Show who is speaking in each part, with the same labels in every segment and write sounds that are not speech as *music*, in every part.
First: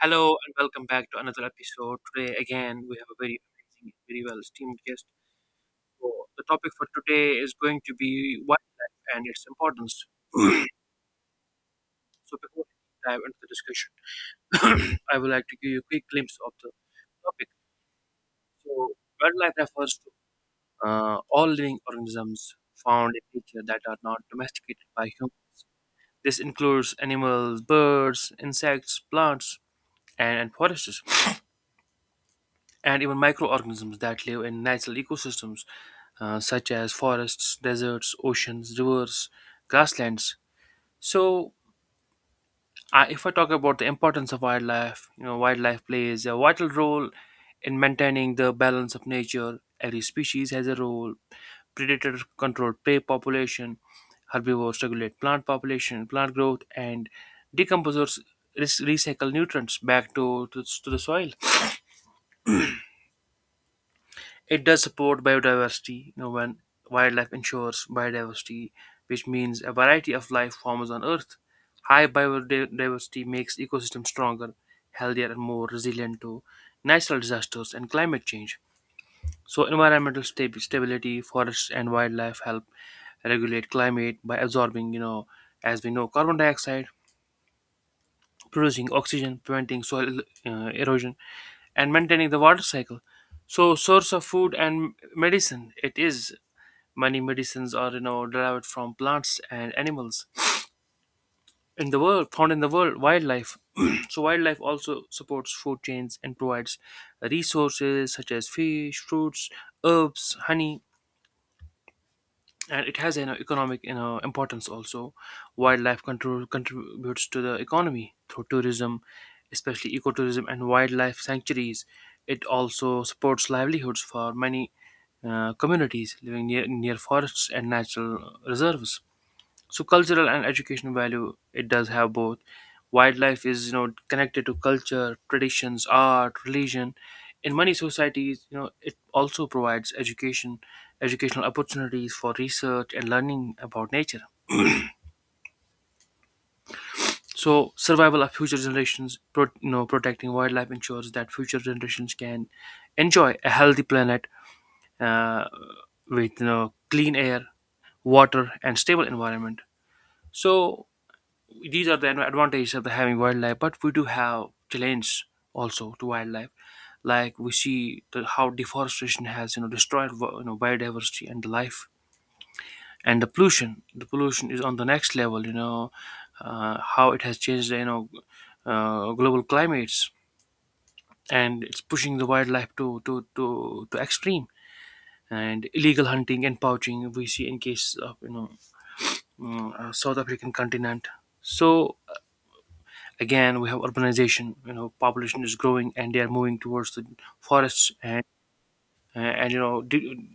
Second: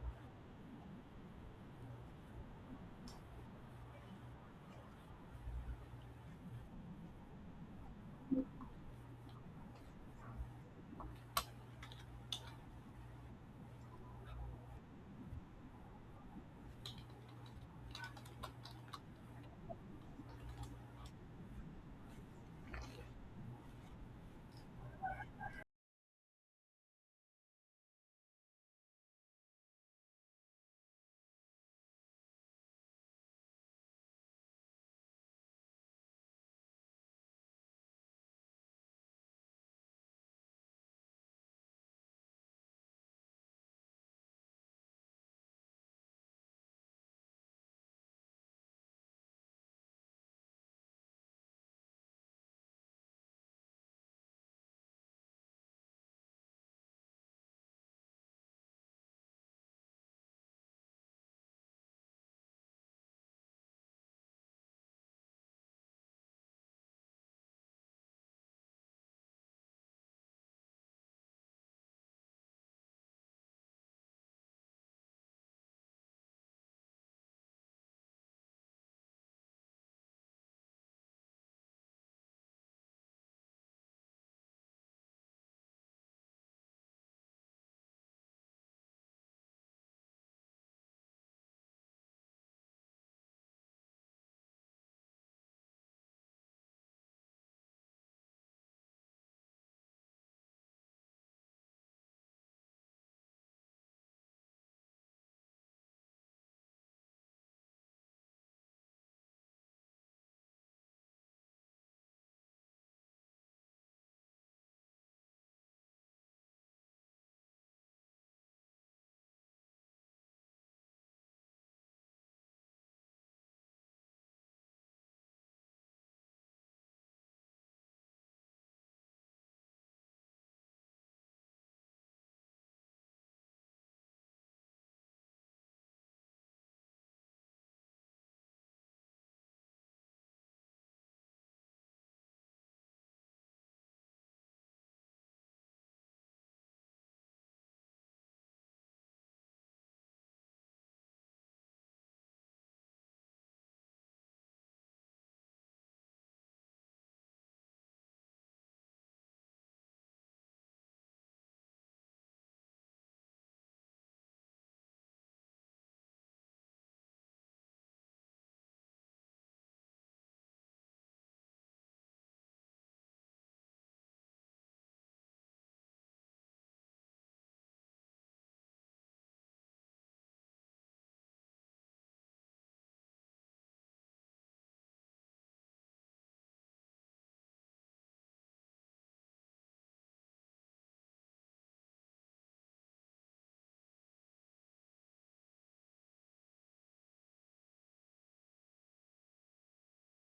Speaker 1: Hello and welcome back to another episode. Today, again, we have a very amazing, very well esteemed guest. So, the topic for today is going to be wildlife and its importance. So, before we dive into the discussion, *clears throat* I would like to give you a quick glimpse of the topic. So, wildlife refers to all living organisms found in nature that are not domesticated by humans. This includes animals, birds, insects, plants, and forests, and even microorganisms that live in natural ecosystems such as forests, deserts, oceans, rivers, grasslands. So, if I talk about the importance of wildlife, wildlife plays a vital role in maintaining the balance of nature. Every species has a role. Predators control prey population, herbivores regulate plant population, plant growth, and decomposers recycle nutrients back to the soil. It does support biodiversity, when wildlife ensures biodiversity, which means a variety of life forms on Earth. High biodiversity makes ecosystems stronger, healthier, and more resilient to natural disasters and climate change. So, environmental stability, forests, and wildlife help regulate climate by absorbing, as we know, carbon dioxide, producing oxygen, preventing soil erosion, and maintaining the water cycle. So, source of food and medicine. It is Many medicines are derived from plants and animals in the world found in the world wildlife. *clears throat* So wildlife also supports food chains and provides resources such as fish, fruits, herbs, honey, and it has an economic importance also. Wildlife control contributes to the economy through tourism, especially ecotourism and wildlife sanctuaries. It also supports livelihoods for many communities living near forests and natural reserves. So cultural and educational value it does have both. Wildlife is connected to culture, traditions, art, religion in many societies. It also provides educational opportunities for research and learning about nature. So, survival of future generations, protecting wildlife ensures that future generations can enjoy a healthy planet uh, with clean air, water, and stable environment. So these are the advantages of the having wildlife, but we do have challenge also to wildlife. Like we see how deforestation has destroyed biodiversity and the life. And the pollution is on the next level. Uh, how it has changed global climates, and it's pushing the wildlife to extreme. And illegal hunting and poaching we see in case of South African continent. So, again, we have urbanization. You know, population is growing, and they are moving towards the forests, and uh, and you know de-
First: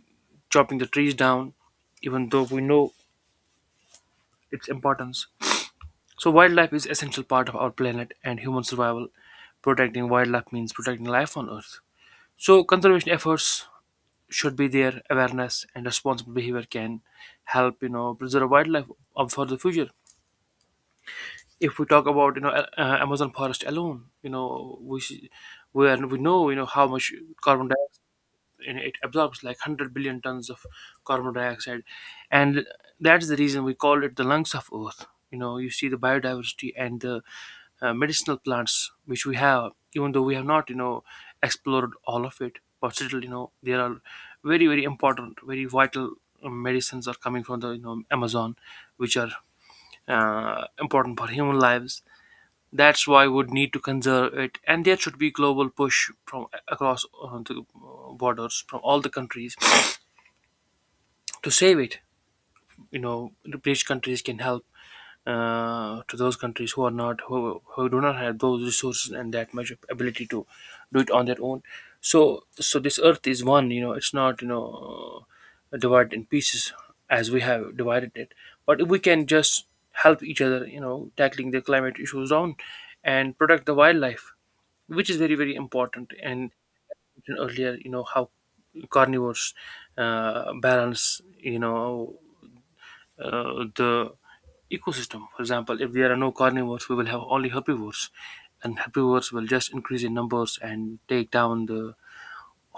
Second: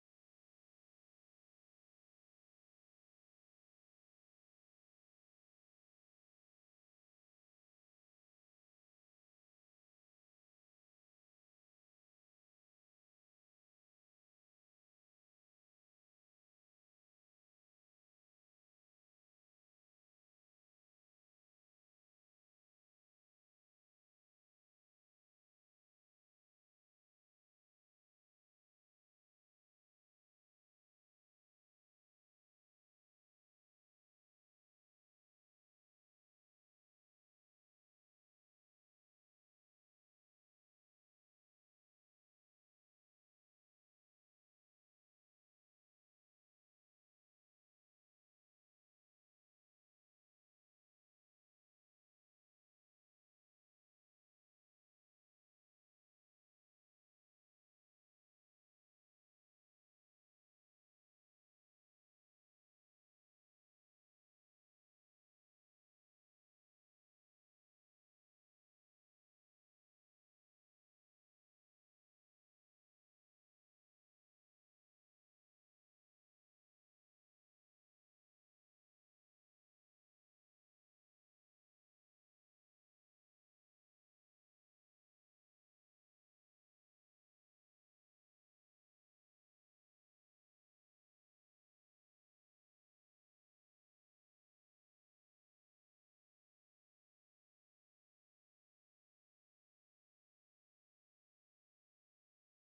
Speaker 1: chopping the trees down, even though we know its importance. So wildlife is essential part of our planet and human survival. Protecting wildlife means protecting life on Earth. So conservation efforts should be there. Awareness and responsible behavior can help preserve wildlife up for the future. If we talk about Amazon forest alone, we are, we know how much carbon dioxide, it absorbs, like 100 billion tons of carbon dioxide, and that's the reason we call it the lungs of Earth. You know, you see the biodiversity and the medicinal plants which we have. Even though we have not explored all of it, but still there are very very important, very vital medicines are coming from the Amazon, which are important for human lives. That's why we would need to conserve it, and there should be global push from across the borders from all the countries to save it. You know, the rich countries can help to those countries who are not, who do not have those resources and that much ability to do it on their own. So this earth is one. You know, it's not, divided in pieces as we have divided it. But if we can just help each other, tackling the climate issues on, and protect the wildlife, which is very very important. And mentioned earlier, how carnivores balance, the ecosystem. For example, if there are no carnivores, we will have only herbivores, and herbivores will just increase in numbers and take down the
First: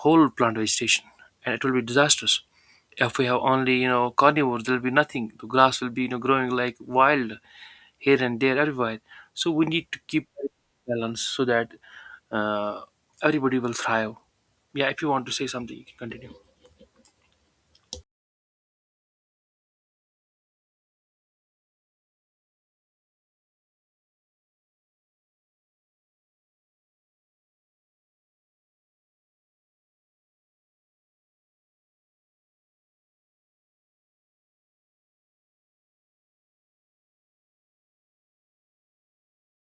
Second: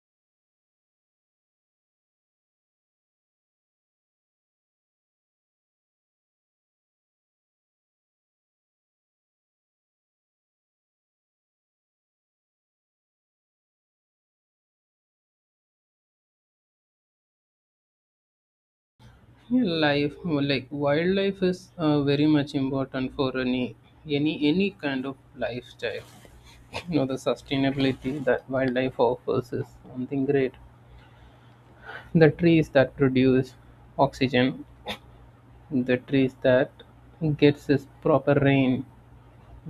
Speaker 1: whole plant vegetation, and it will be disastrous. If we have only carnivores, there will be nothing. The grass will be growing like wild here and there, everywhere. So we need to keep balance so that uh, everybody will thrive. Yeah, if you want to say something, you can continue.
Speaker 2: Yeah, like wildlife is very much important for any kind of lifestyle. *laughs* The sustainability that wildlife offers is something great. The trees that produce oxygen, the trees that gets us proper rain,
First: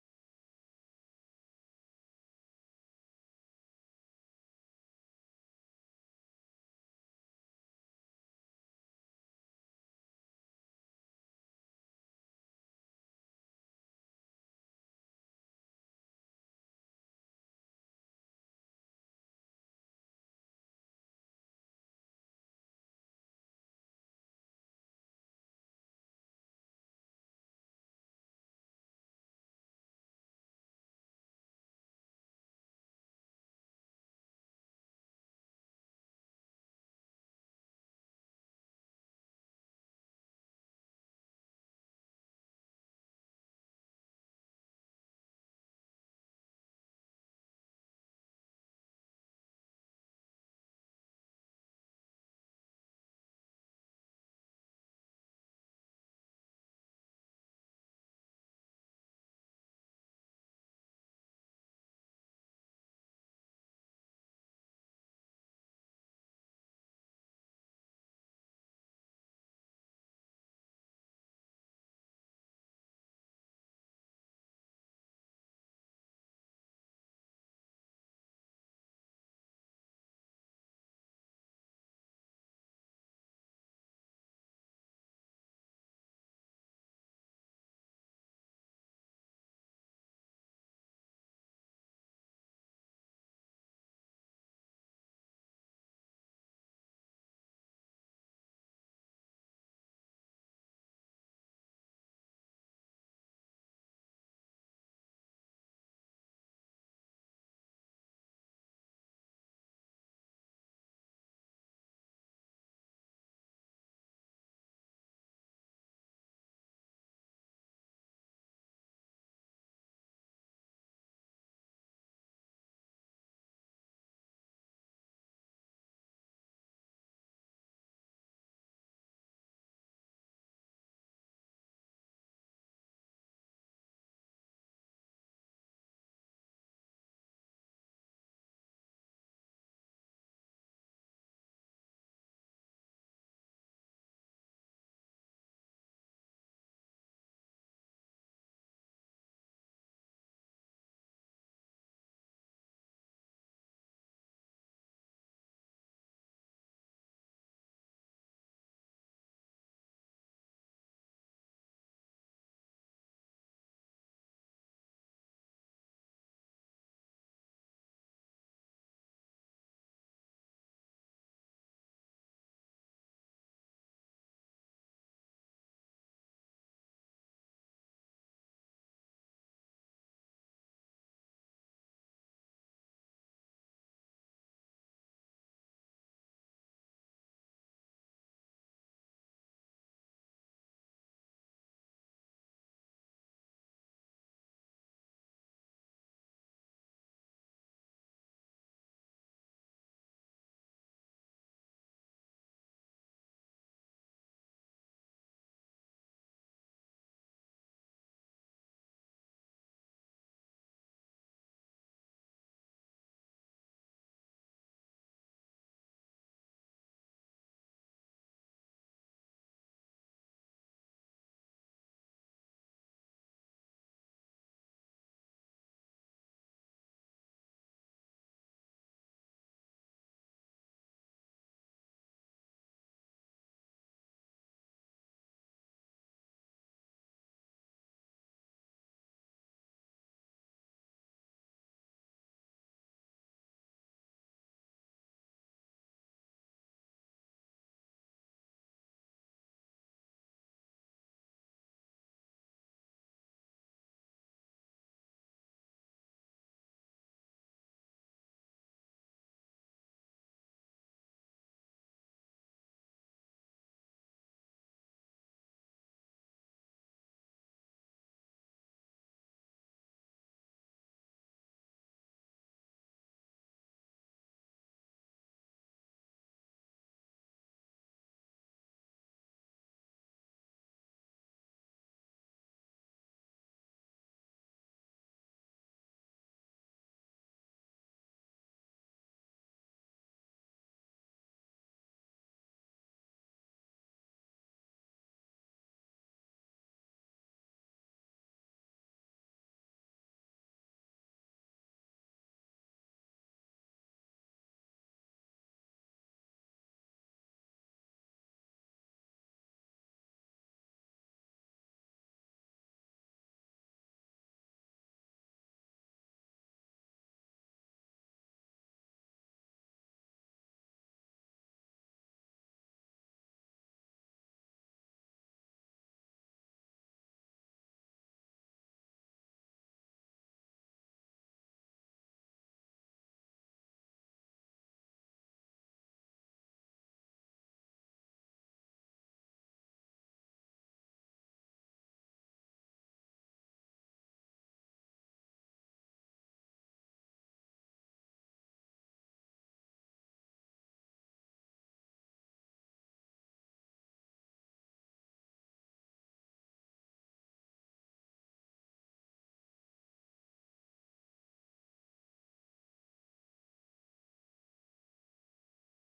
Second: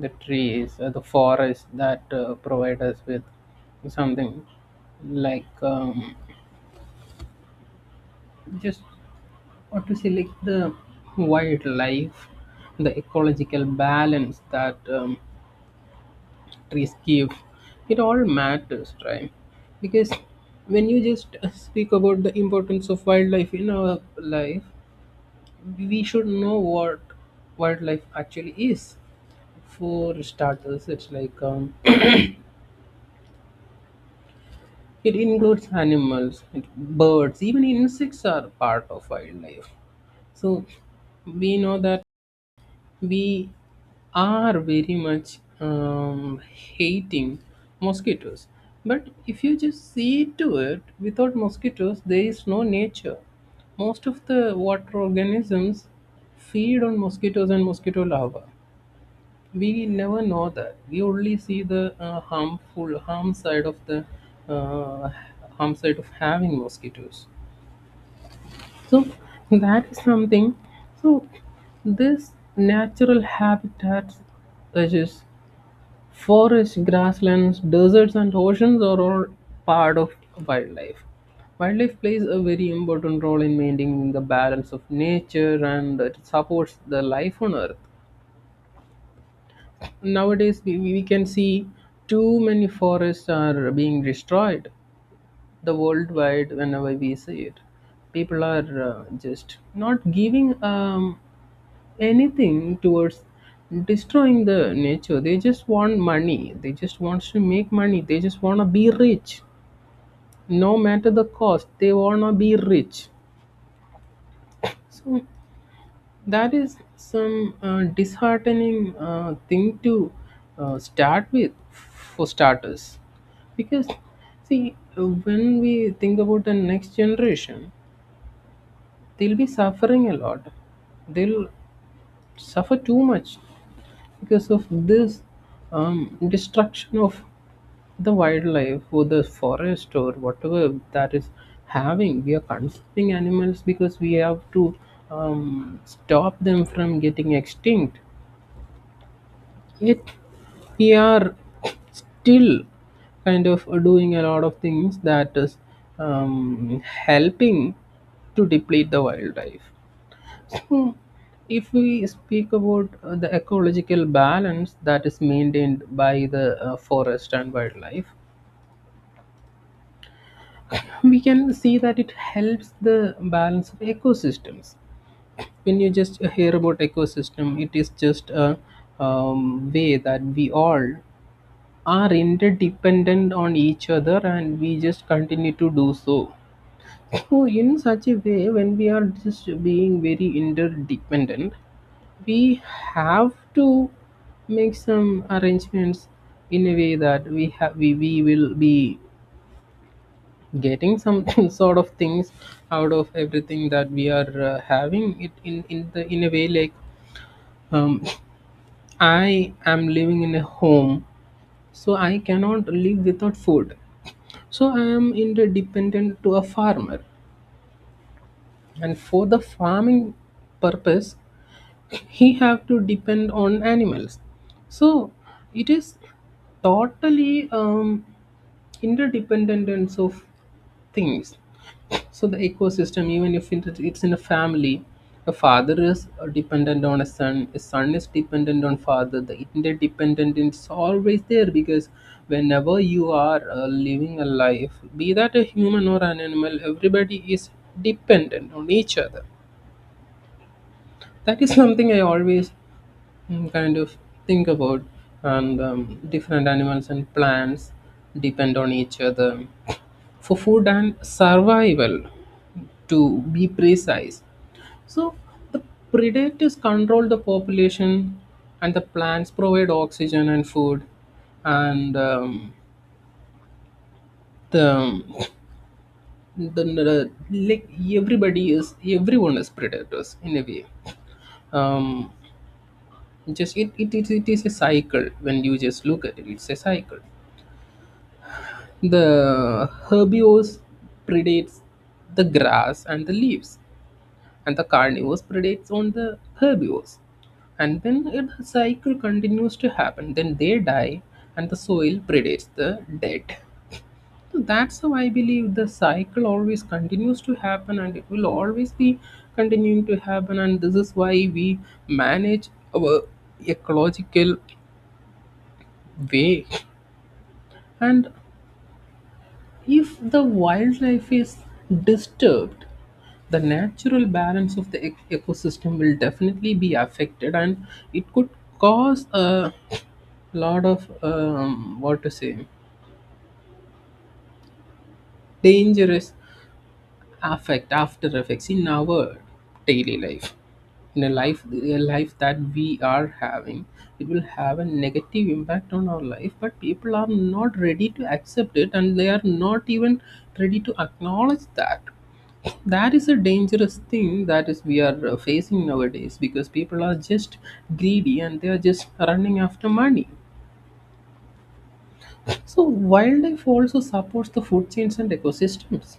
Speaker 2: the forest that provide us with something like just or to select the wildlife, the ecological balance that trees give. It all matters, right? Because when you just speak about the importance of wildlife in our life, we should know what wildlife actually is. For starters, it's like *clears throat* it includes animals, birds, even insects are part of wildlife. So we know that we are very much hating mosquitoes. But if you just see to it, without mosquitoes, there is no nature. Most of the water organisms feed on mosquitoes and mosquito larvae. We never know that. We only see the uh, harm side of having mosquitoes. So *laughs* that is something. So this natural habitats, such as forests, grasslands, deserts, and oceans, are all part of wildlife. Wildlife plays a very important role in maintaining the balance of nature, and it supports the life on earth. Nowadays, we can see too many forests are being destroyed the worldwide. Whenever we see it, people are just not giving anything towards destroying the nature. They just want money. They just wants to make money. They just want to be rich, no matter the cost. They want to be rich. So that is some disheartening thing to start with, for starters, because see when we think about the next generation, they'll be suffering a lot. They'll suffer too much because of this destruction of the wildlife or the forest or whatever that is having. We are consuming animals because we have to stop them from getting extinct, yet we are still kind of doing a lot of things that is helping to deplete the wildlife. Hmm. If we speak about the ecological balance that is maintained by the forest and wildlife, we can see that it helps the balance of ecosystems. When you just hear about ecosystem, it is just a way that we all are interdependent on each other, and we just continue to do so. So, in such a way, when we are just being very interdependent, we have to make some arrangements in a way that we will be getting some *laughs* sort of things out of everything that we are having it in a way like um, *sniffs* I am living in a home, so I cannot live without food, so I am interdependent to a farmer, and for the farming purpose, he have to depend on animals. So it is totally interdependence of things. So the ecosystem, even if it's in a family, a father is dependent on a son, a son is dependent on father. The interdependent is always there because whenever you are living a life, be that a human or an animal, everybody is dependent on each other. That is something I always kind of think about. And different animals and plants depend on each other for food and survival, to be precise. So the predators control the population, and the plants provide oxygen and food. And the, the like everybody is everyone is predators in a way, um, just it is a cycle. When you just look at it, it's a cycle. The herbivores predates the grass and the leaves, and the carnivores predates on the herbivores. And then the cycle continues to happen. Then they die, and the soil predates the dead. So that's how I believe the cycle always continues to happen, and it will always be continuing to happen. And this is why we manage our ecological way. And if the wildlife is disturbed, the natural balance of the ecosystem will definitely be affected, and it could cause a lot of what to say dangerous affect after effects in our daily life, in a life that we are having. It will have a negative impact on our life, but people are not ready to accept it, and they are not even ready to acknowledge that. That is a dangerous thing that is we are facing nowadays because people are just greedy and they are just running after money. So wildlife also supports the food chains and ecosystems.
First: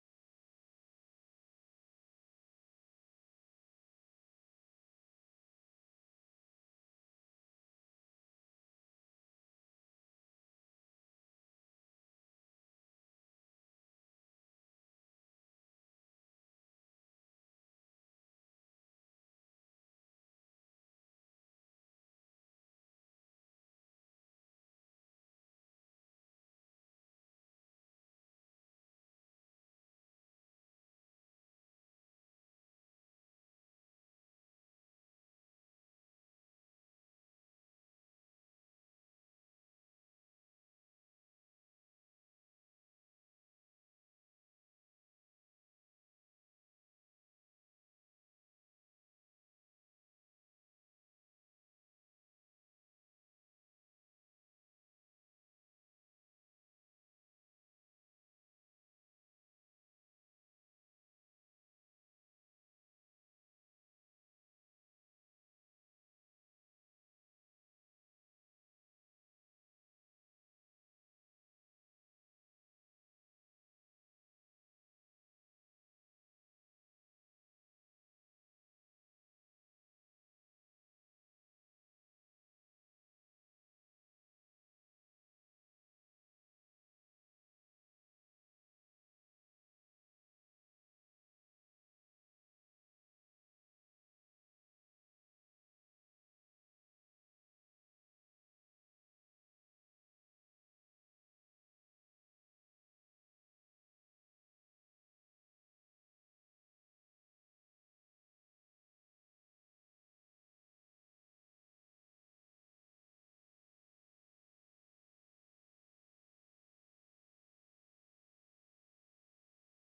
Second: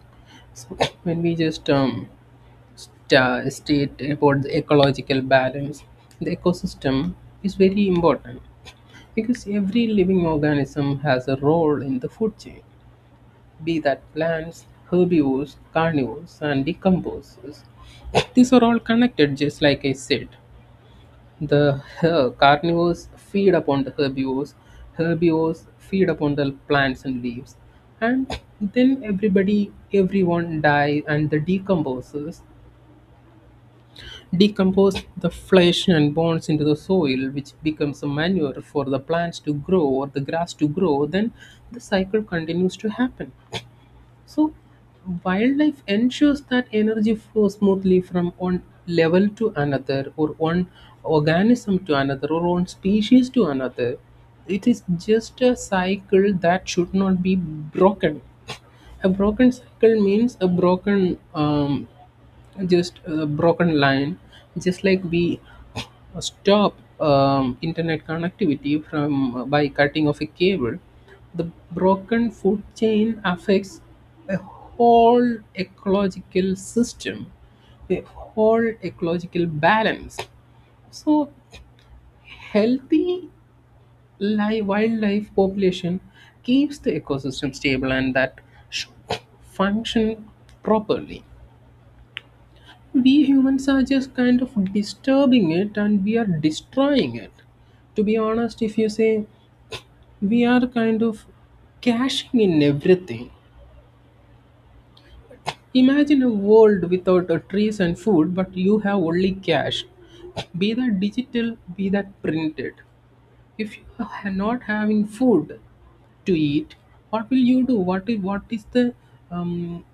Speaker 2: So *clears throat* when we just state about the ecological balance, the ecosystem is very important because every living organism has a role in the food chain, be that plants, herbivores, carnivores, and decomposers. These are all connected, just like I said. The carnivores feed upon the herbivores, herbivores feed upon the plants and leaves, and then everyone dies and decompose the flesh and bones into the soil, which becomes a manure for the plants to grow or the grass to grow. Then the cycle continues to happen. So, wildlife ensures that energy flows smoothly from one level to another, or one organism to another, or one species to another. It is just a cycle that should not be broken. A broken cycle means a broken, just a broken line, just like we stop internet connectivity from by cutting off a cable. The broken food chain affects a whole ecological system, a whole ecological balance. So healthy live wildlife population keeps the ecosystem stable, and that should function properly. We humans are just kind of disturbing it and we are destroying it. To be honest, if you say, we are kind of cashing in everything. Imagine a world without trees and food, but you have only cash. Be that digital, be that printed. If you are not having food to eat, what will you do? What is the um,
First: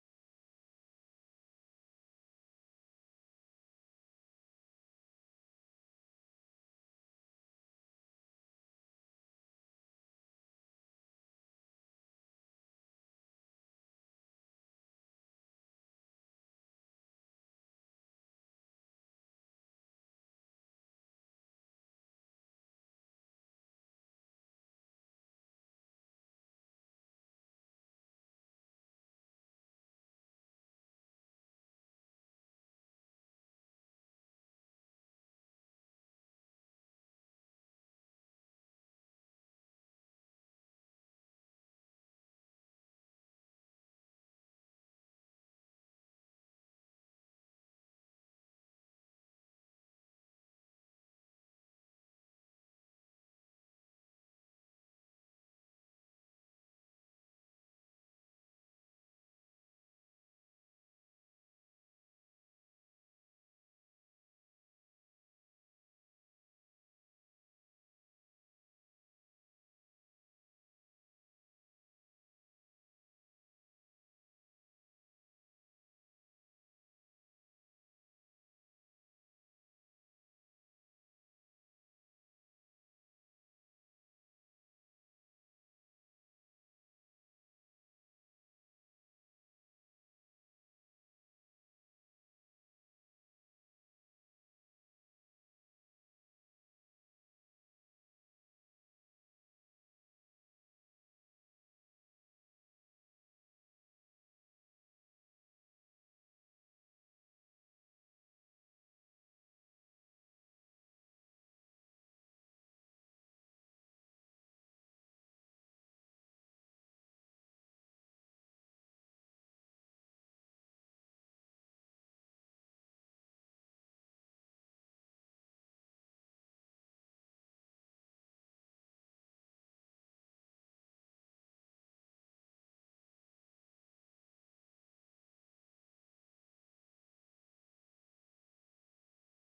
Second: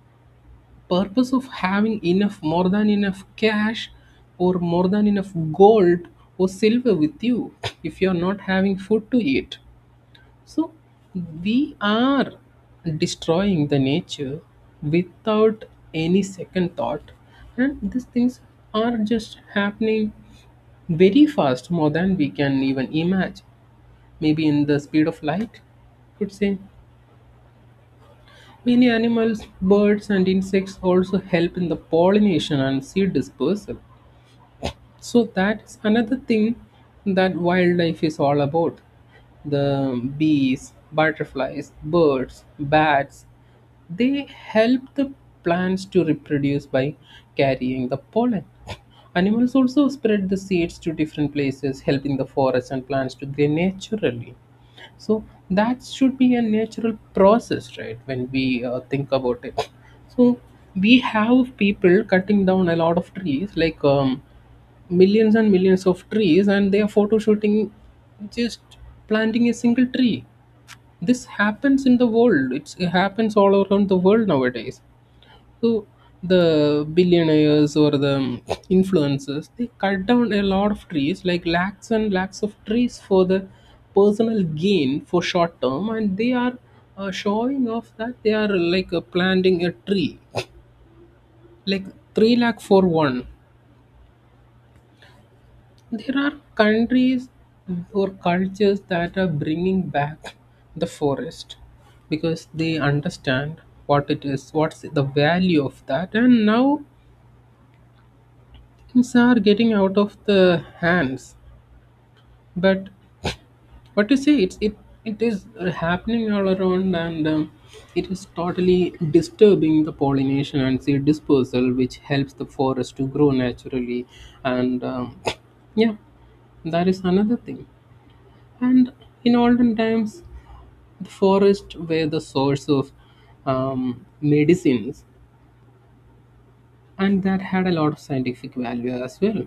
Speaker 2: purpose of having enough, more than enough cash, or more than enough gold or silver with you if you are not having food to eat? So we are destroying the nature without any second thought, and these things are just happening very fast, more than we can even imagine, maybe in the speed of light, could say. Many animals, birds, and insects also help in the pollination and seed dispersal, so that's another thing that wildlife is all about. The bees, butterflies, birds, bats, they help the plants to reproduce by carrying the pollen. Animals also spread the seeds to different places, helping the forest and plants to grow naturally. So that should be a natural process, right? When we think about it. So we have people cutting down a lot of trees, like millions and millions of trees, and they are photo shooting just planting a single tree. This happens in the world. It's, it happens all around the world nowadays. So the billionaires or the influencers, they cut down a lot of trees, like lakhs and lakhs of trees for the personal gain for short term, and they are showing off that they are like planting a tree like 3 lakh for one. There are countries or cultures that are bringing back the forest because they understand what it is, what's the value of that, and now things are getting out of the hands. But what you say, it is happening all around, and it is totally disturbing the pollination and seed dispersal, which helps the forest to grow naturally, and *clears throat* yeah, that is another thing. And in olden times, the forests were the source of medicines, and that had a lot of scientific value as well.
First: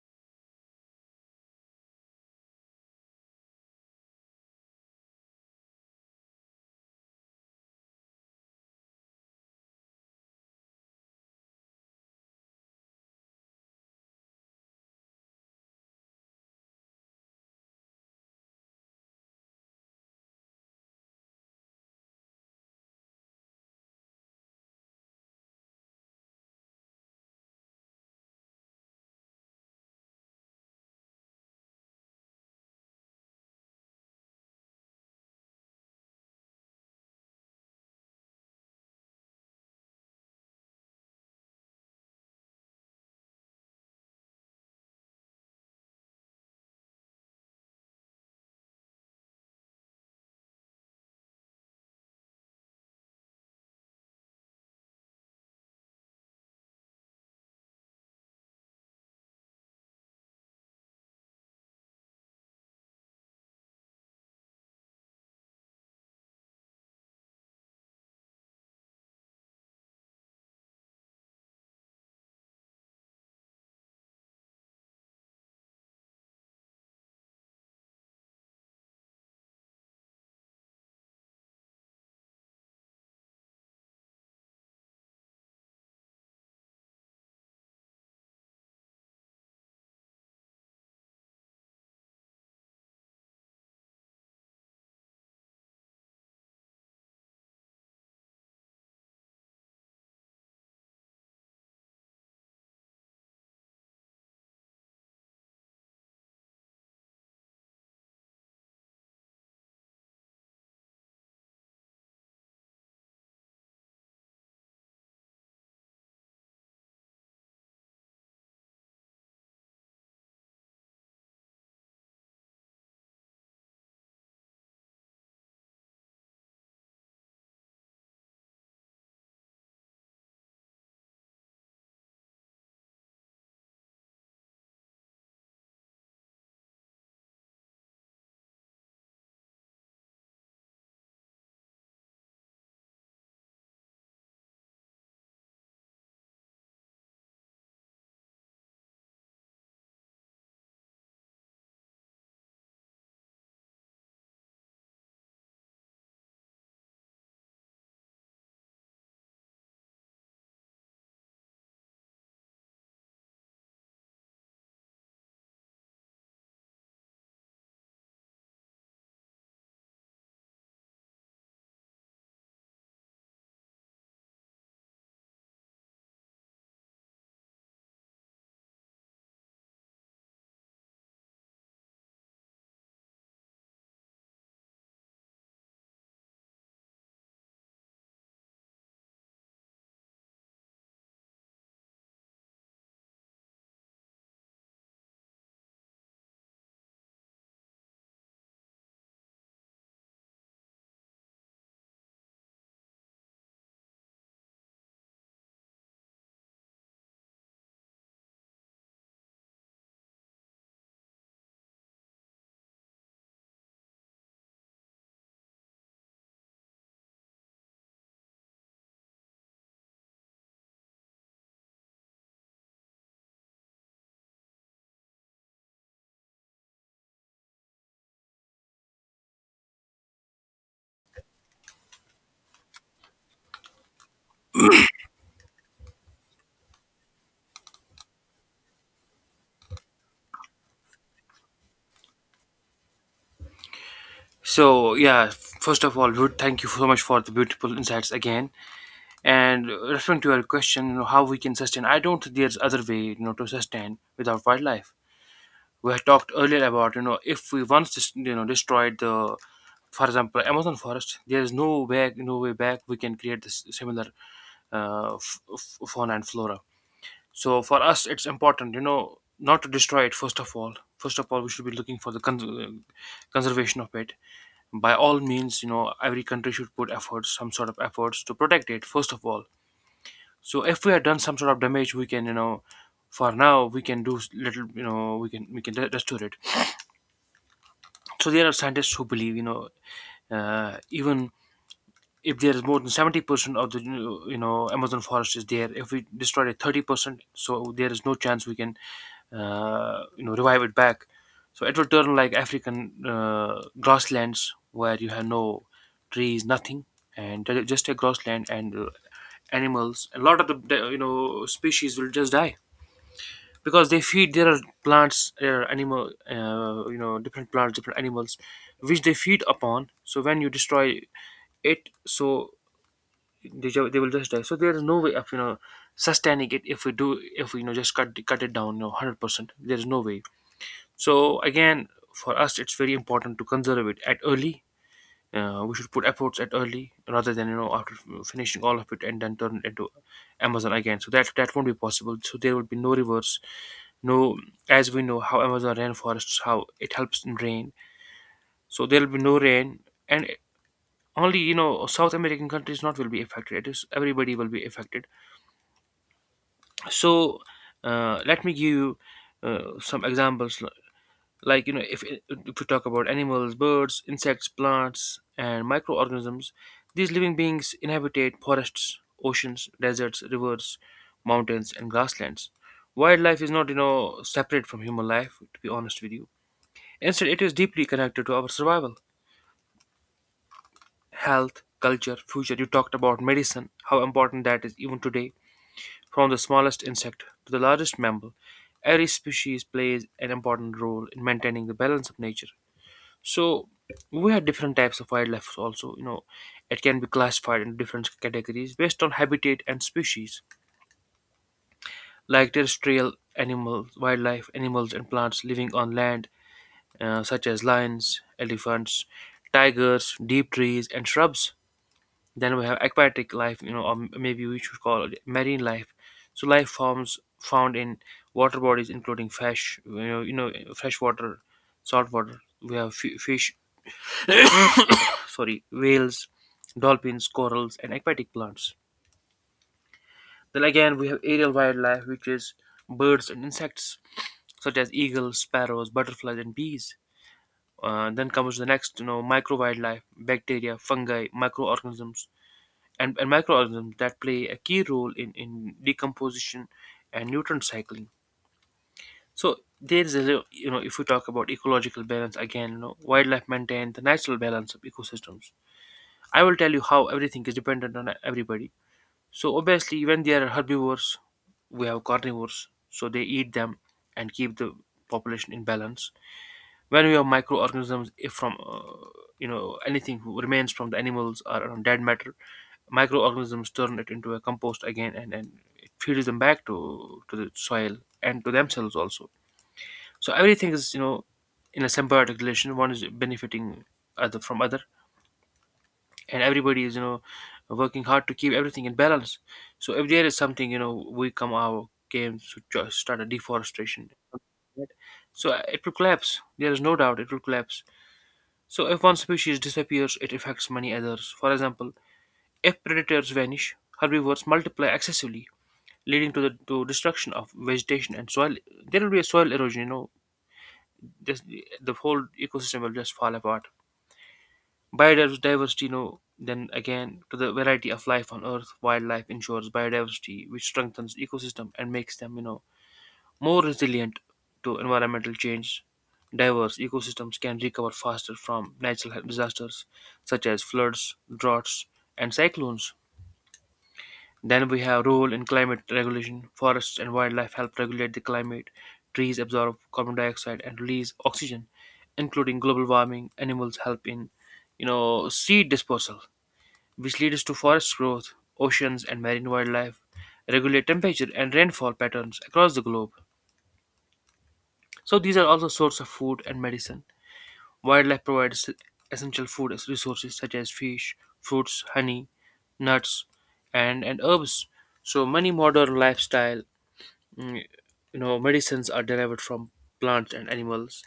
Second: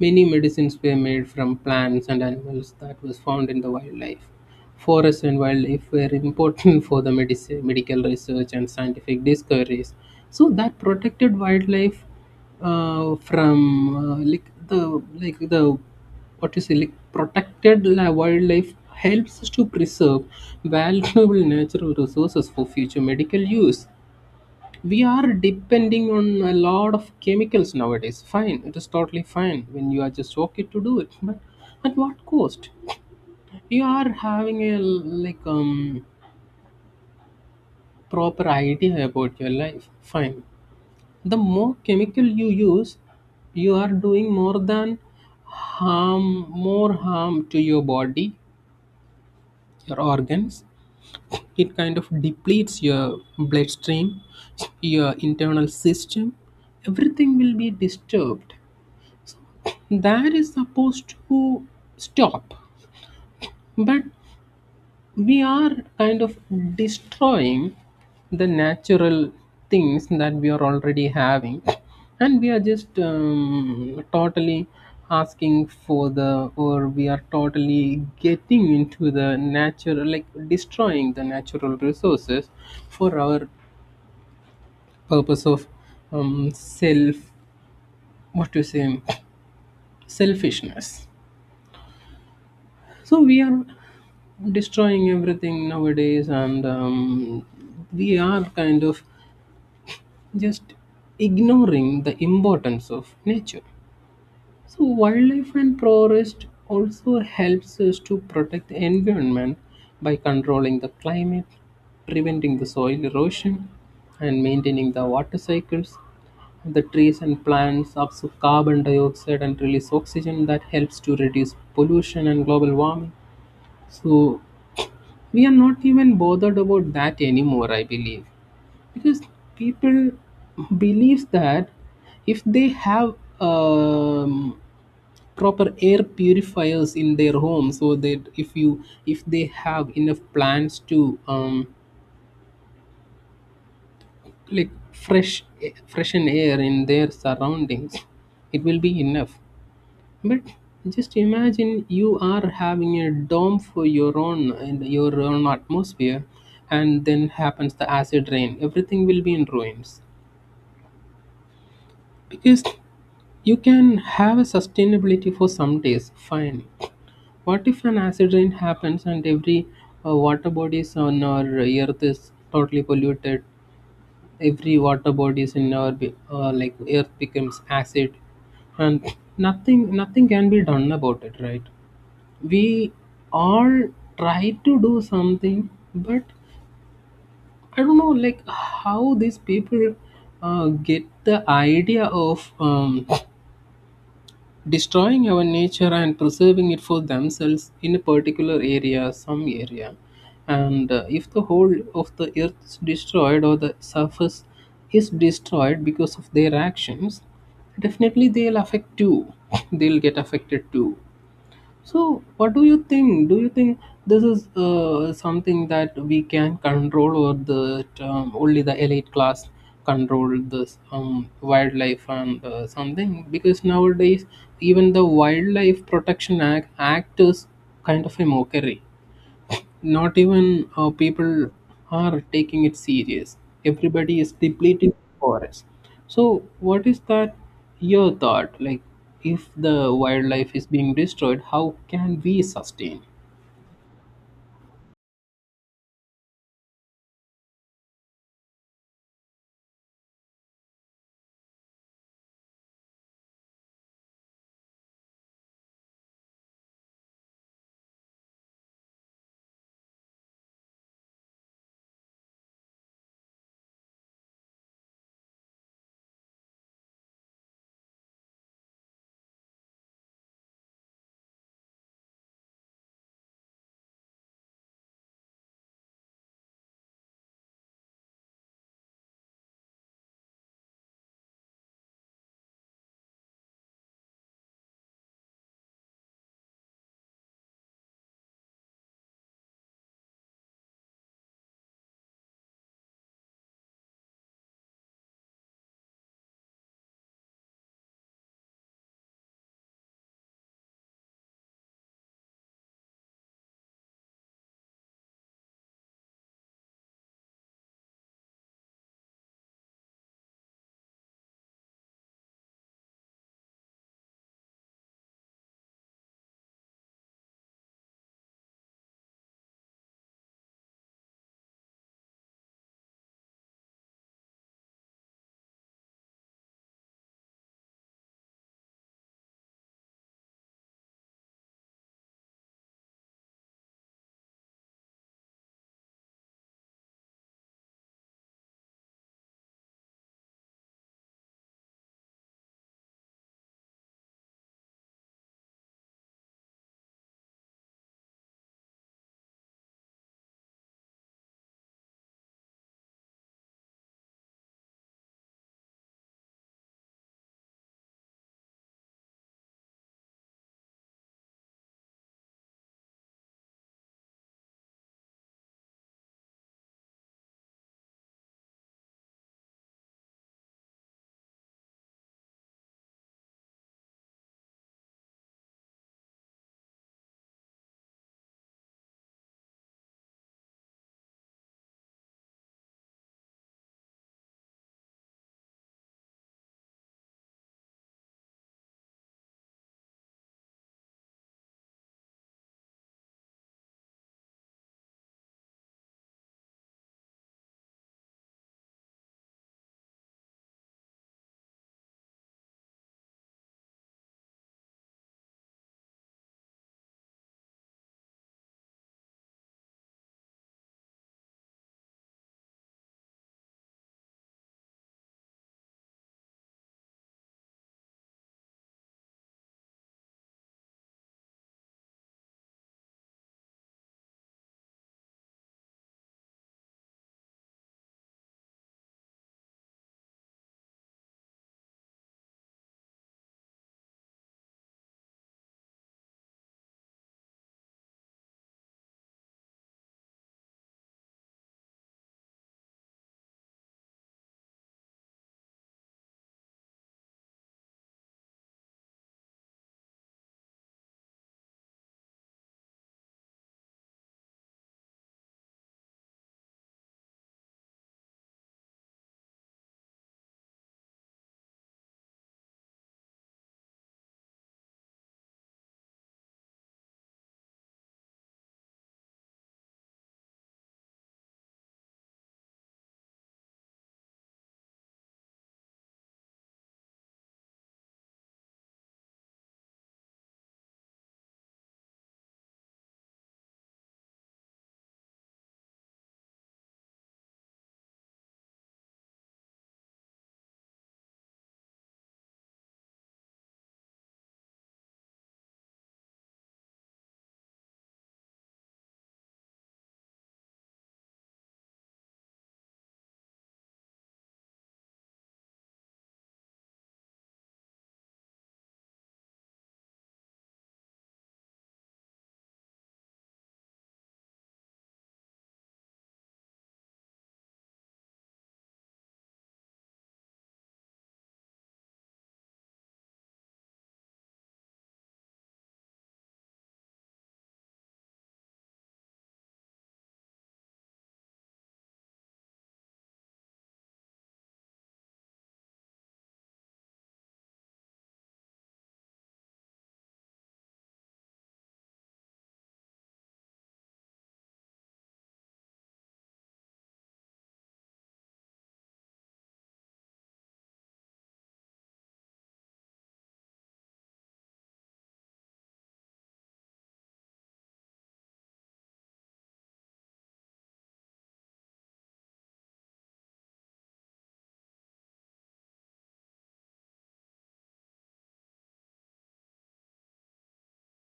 Speaker 2: Many medicines were made from plants and animals that was found in the wildlife. Forests and wildlife were important *laughs* for the medical research and scientific discoveries. So that protected wildlife from like the what you say, like protected wildlife helps us to preserve valuable *laughs* natural resources for future medical use. We are depending on a lot of chemicals nowadays. Fine, it is totally fine when you are just okay to do it, but at what cost? You are having a like proper idea about your life, fine. The more chemical you use, you are doing more harm to your body, your organs. It kind of depletes your bloodstream, your internal system. Everything will be disturbed that is supposed to stop. But we are kind of destroying the natural things that we are already having, and we are just totally asking for the or we are totally getting into the natural, like destroying the natural resources for our purpose of self, what to say, selfishness. So we are destroying everything nowadays, and we are kind of just ignoring the importance of nature. So wildlife and forest also helps us to protect the environment by controlling the climate, preventing the soil erosion, and maintaining the water cycles. The trees and plants absorb carbon dioxide and release oxygen that helps to reduce pollution and global warming. So we are not even bothered about that anymore, I believe, because people believes that if they have um, proper air purifiers in their home, so that if you if they have enough plants to like freshen air in their surroundings, it will be enough. But just imagine you are having a dome for your own and your own atmosphere, and then happens the acid rain. Everything will be in ruins because you can have a sustainability for some days. Fine. What if an acid rain happens and every water bodies on our earth is totally polluted? Every water bodies in our like earth becomes acid, and nothing can be done about it, right? We all try to do something, but I don't know like how these people get the idea of destroying our nature and preserving it for themselves in a particular area, some area. And if the whole of the earth is destroyed or the surface is destroyed because of their actions, definitely they'll affect too. *laughs* They'll get affected too. So, what do you think? Do you think this is something that we can control, or the only the elite class control this wildlife and something? Because nowadays, even the Wildlife Protection Act is kind of a mockery. Not even people are taking it serious. Everybody is depleting forest. So what is that, your thought, like if the wildlife is being destroyed, how can we sustain?
Speaker 1: So yeah, first of all, Ruth, thank you so much for the beautiful insights again. And referring to your question, how we can sustain, I don't think there's other way, to sustain without wildlife. We had talked earlier about, if we once, destroyed for example, Amazon forest, there is no way, no way back. We can create this similar fauna and flora. So for us, it's important, not to destroy it. First of all, we should be looking for the conservation of it. By all means, every country should put efforts, some sort of efforts to protect it. First of all, so if we have done some sort of damage, we can, for now we can do little, we can restore it. So there are scientists who believe, even if there is more than 70% of the Amazon forest is there, if we destroy it 30%, so there is no chance we can revive it back. So it will turn like African grasslands, where you have no trees, nothing, and there is just a grassland. And animals, a lot of the species will just die, because they feed their plants, their animal, different plants, different animals, which they feed upon. So when you destroy it, so they will just die. So there is no way of sustaining it. If we do if we just cut it down, 100%, there is no way. So again, for us, it's very important to conserve it at early. Uh, we should put efforts at early rather than after finishing all of it and then turn it into Amazon again. So that that won't be possible. So there will be no reverse, no. As we know how Amazon rainforests, how it helps in rain, so there will be no rain. And only South American countries not will be affected. It is everybody will be affected. So let me give you some examples, like if we talk about animals, birds, insects, plants, and microorganisms, these living beings inhabitate forests, oceans, deserts, rivers, mountains, and grasslands. Wildlife is not separate from human life, to be honest with you. Instead, it is deeply connected to our survival, health, culture, future. You talked about medicine, how important that is even today. From the smallest insect to the largest mammal, every species plays an important role in maintaining the balance of nature. So we have different types of wildlife also. You know, it can be classified into different categories based on habitat and species, like terrestrial animals, wildlife, animals and plants living on land, such as lions, elephants, tigers, deep trees, and shrubs. Then we have aquatic life, or maybe we should call it marine life. So life forms found in water bodies, including fish, freshwater, saltwater. We have fish, *coughs* sorry, whales, dolphins, corals, and aquatic plants. Then again, we have aerial wildlife, which is birds and insects, such as eagles, sparrows, butterflies, and bees. Uh, then comes the next, micro wildlife, bacteria, fungi, microorganisms, and microorganisms that play a key role in decomposition and nutrient cycling. So there is a you know if we talk about ecological balance again, wildlife maintain the natural balance of ecosystems. I will tell you how everything is dependent on everybody. So obviously when there are herbivores, we have carnivores, so they eat them and keep the population in balance. When we have microorganisms, if from you know, anything remains from the animals or on dead matter, microorganisms turn it into a compost again, and it feeds them back to the soil and to themselves also. So everything is, you know, in a symbiotic relation, one is benefiting other from other, and everybody is, you know, working hard to keep everything in balance. So if there is something, you know, we come our game to just start a deforestation, right? So it will collapse, there is no doubt it will collapse. So if one species disappears, it affects many others. For example, if predators vanish, herbivores multiply excessively, leading to destruction of vegetation and soil. There will be a soil erosion. Just the whole ecosystem will just fall apart. Biodiversity, then again to the variety of life on Earth, wildlife ensures biodiversity, which strengthens ecosystem and makes them, more resilient to environmental change. Diverse ecosystems can recover faster from natural disasters such as floods, droughts, and cyclones. Then we have role in climate regulation. Forests and wildlife help regulate the climate. Trees absorb carbon dioxide and release oxygen, including global warming. Animals help in, seed dispersal, which leads to forest growth. Oceans and marine wildlife regulate temperature and rainfall patterns across the globe. So these are also source of food and medicine. Wildlife provides essential food as resources such as fish, fruits, honey, nuts, and herbs. So many modern lifestyle mm, medicines are derived from plants and animals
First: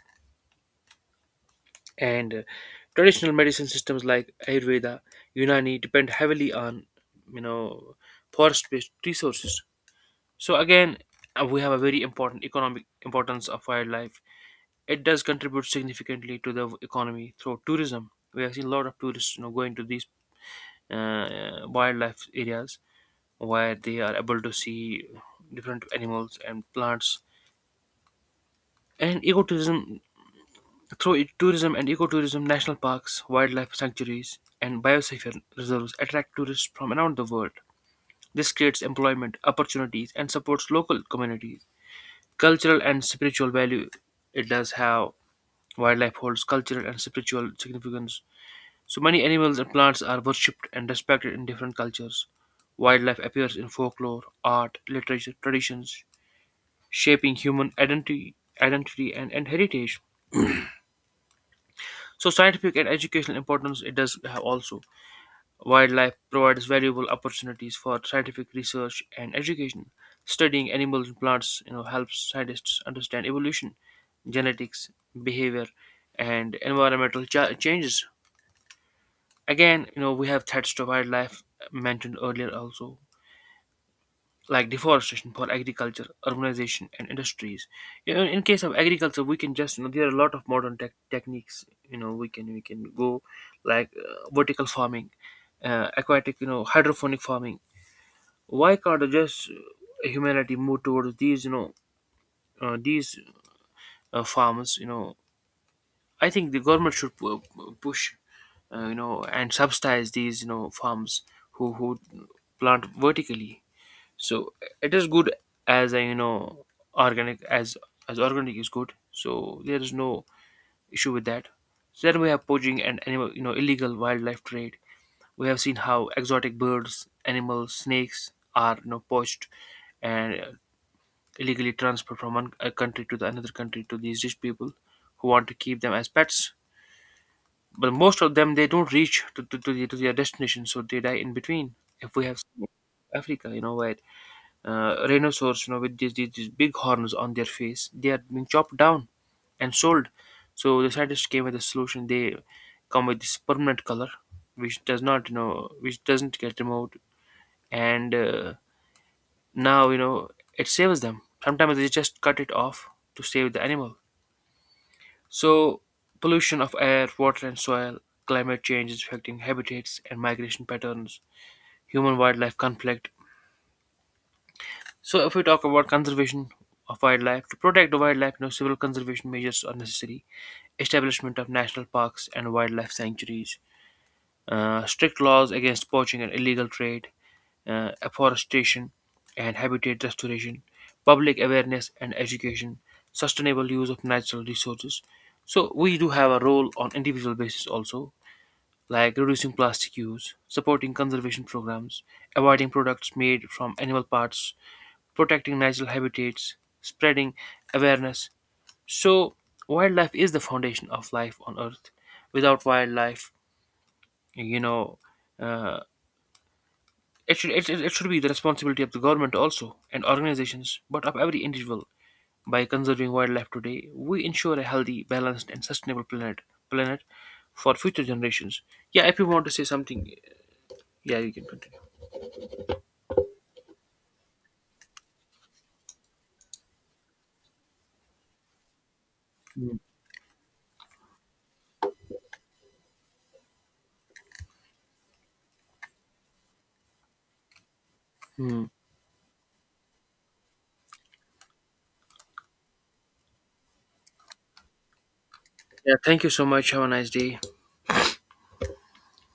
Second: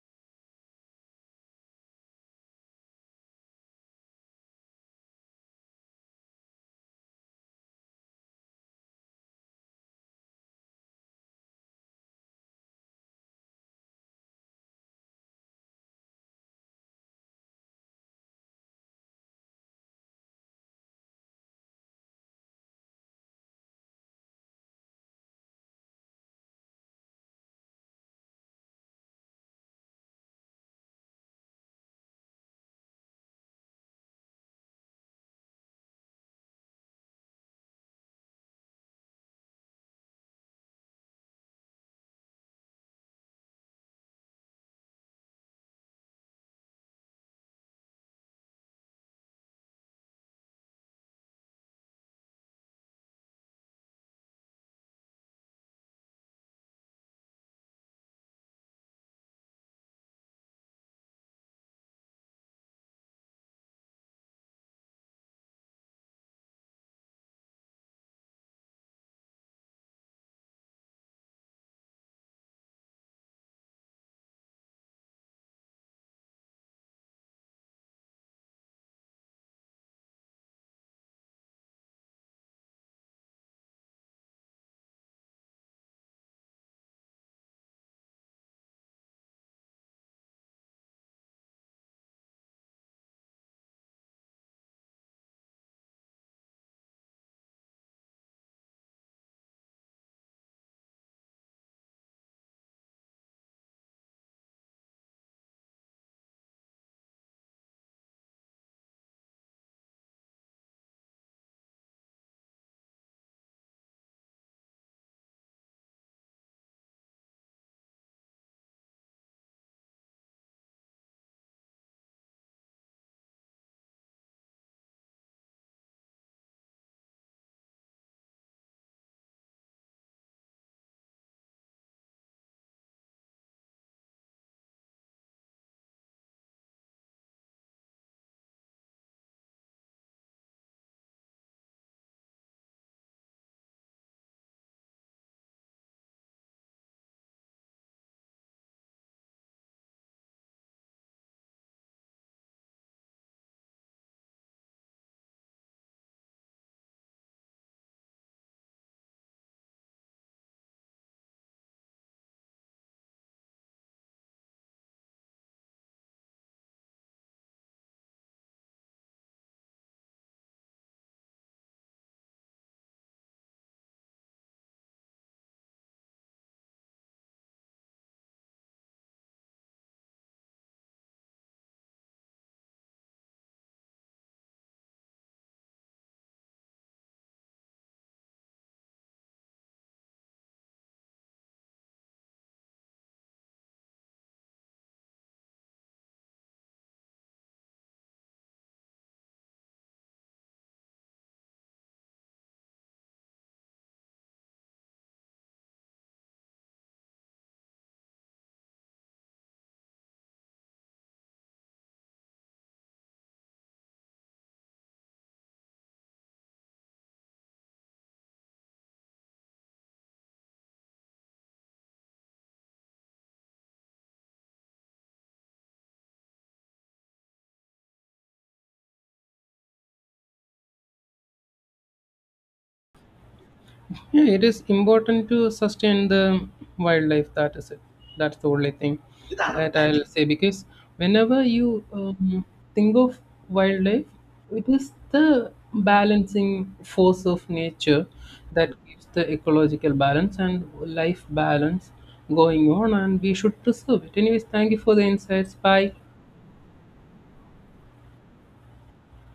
Speaker 1: and traditional medicine systems like ayurveda, unani depend heavily on, you know forest based resources. So again, we have a very important economic importance of wildlife. It does contribute significantly to the economy through tourism. We have seen a lot of tourists, going to these wildlife areas where they are able to see different animals and plants and ecotourism. Through it, tourism and ecotourism, national parks, wildlife sanctuaries, and biosphere reserves attract tourists from around the world. This creates employment opportunities and supports local communities. Cultural and spiritual value it does have. Wildlife holds cultural and spiritual significance. So many animals and plants are worshipped and respected in different cultures. Wildlife appears in folklore, art, literature, traditions, shaping human identity, identity and heritage. So scientific and educational importance it does have also. Wildlife provides valuable opportunities for scientific research and education. Studying animals and plants, helps scientists understand evolution, genetics, behavior, and environmental changes. Again, we have threats to wildlife mentioned earlier also, like deforestation for agriculture, urbanization, and industries. You know, in case of agriculture, we can just, there are a lot of modern techniques. You know, we can go like vertical farming, aquatic, hydroponic farming. Why can't just, humanity move towards these, these, farmers? I think the government should push, you know, and subsidize these, farms who plant vertically. So it is good as a, organic, as organic is good, so there is no issue with that. So then we have poaching and animal, illegal wildlife trade. We have seen how exotic birds, animals, snakes are, poached and illegally transferred from one a country to the another country to these rich people who want to keep them as pets. But most of them they don't reach to their destination, so they die in between. If we have seen Africa, where rhinoceros, with these big horns on their face, they are being chopped down and sold. So the scientists came with a solution. They come with this permanent color, which does not, which doesn't get removed, and now, you know, it saves them. Sometimes they just cut it off to save the animal. So pollution of air, water and soil, climate change is affecting habitats and migration patterns, human wildlife conflict. So if we talk about conservation of wildlife, to protect the wildlife, you know, civil conservation measures are necessary: establishment of national parks and wildlife sanctuaries, strict laws against poaching and illegal trade, afforestation and habitat restoration, public awareness and education, sustainable use of natural resources. So we do have a role on individual basis also, like reducing plastic use, supporting conservation programs, avoiding products made from animal parts, protecting natural habitats, spreading awareness. So wildlife is the foundation of life on earth. Without wildlife, you know, uh, it should, it should be the responsibility of the government also and organizations, but of every individual. By conserving wildlife today, we ensure a healthy, balanced, and sustainable planet for future generations. Yeah, if you want to say something, yeah, you can continue.
Speaker 2: Yeah, it is important to sustain the wildlife. That is it. That's the only thing that
Speaker 1: Mm.
Speaker 2: I'll say because whenever you think of wildlife, it is the balancing force of nature
Speaker 1: Hmm.
Speaker 2: that gives the ecological balance and life balance going on, and we should preserve it. Anyways, thank you for the insights. Bye.
Speaker 1: Yeah, thank you so much. Have a nice day.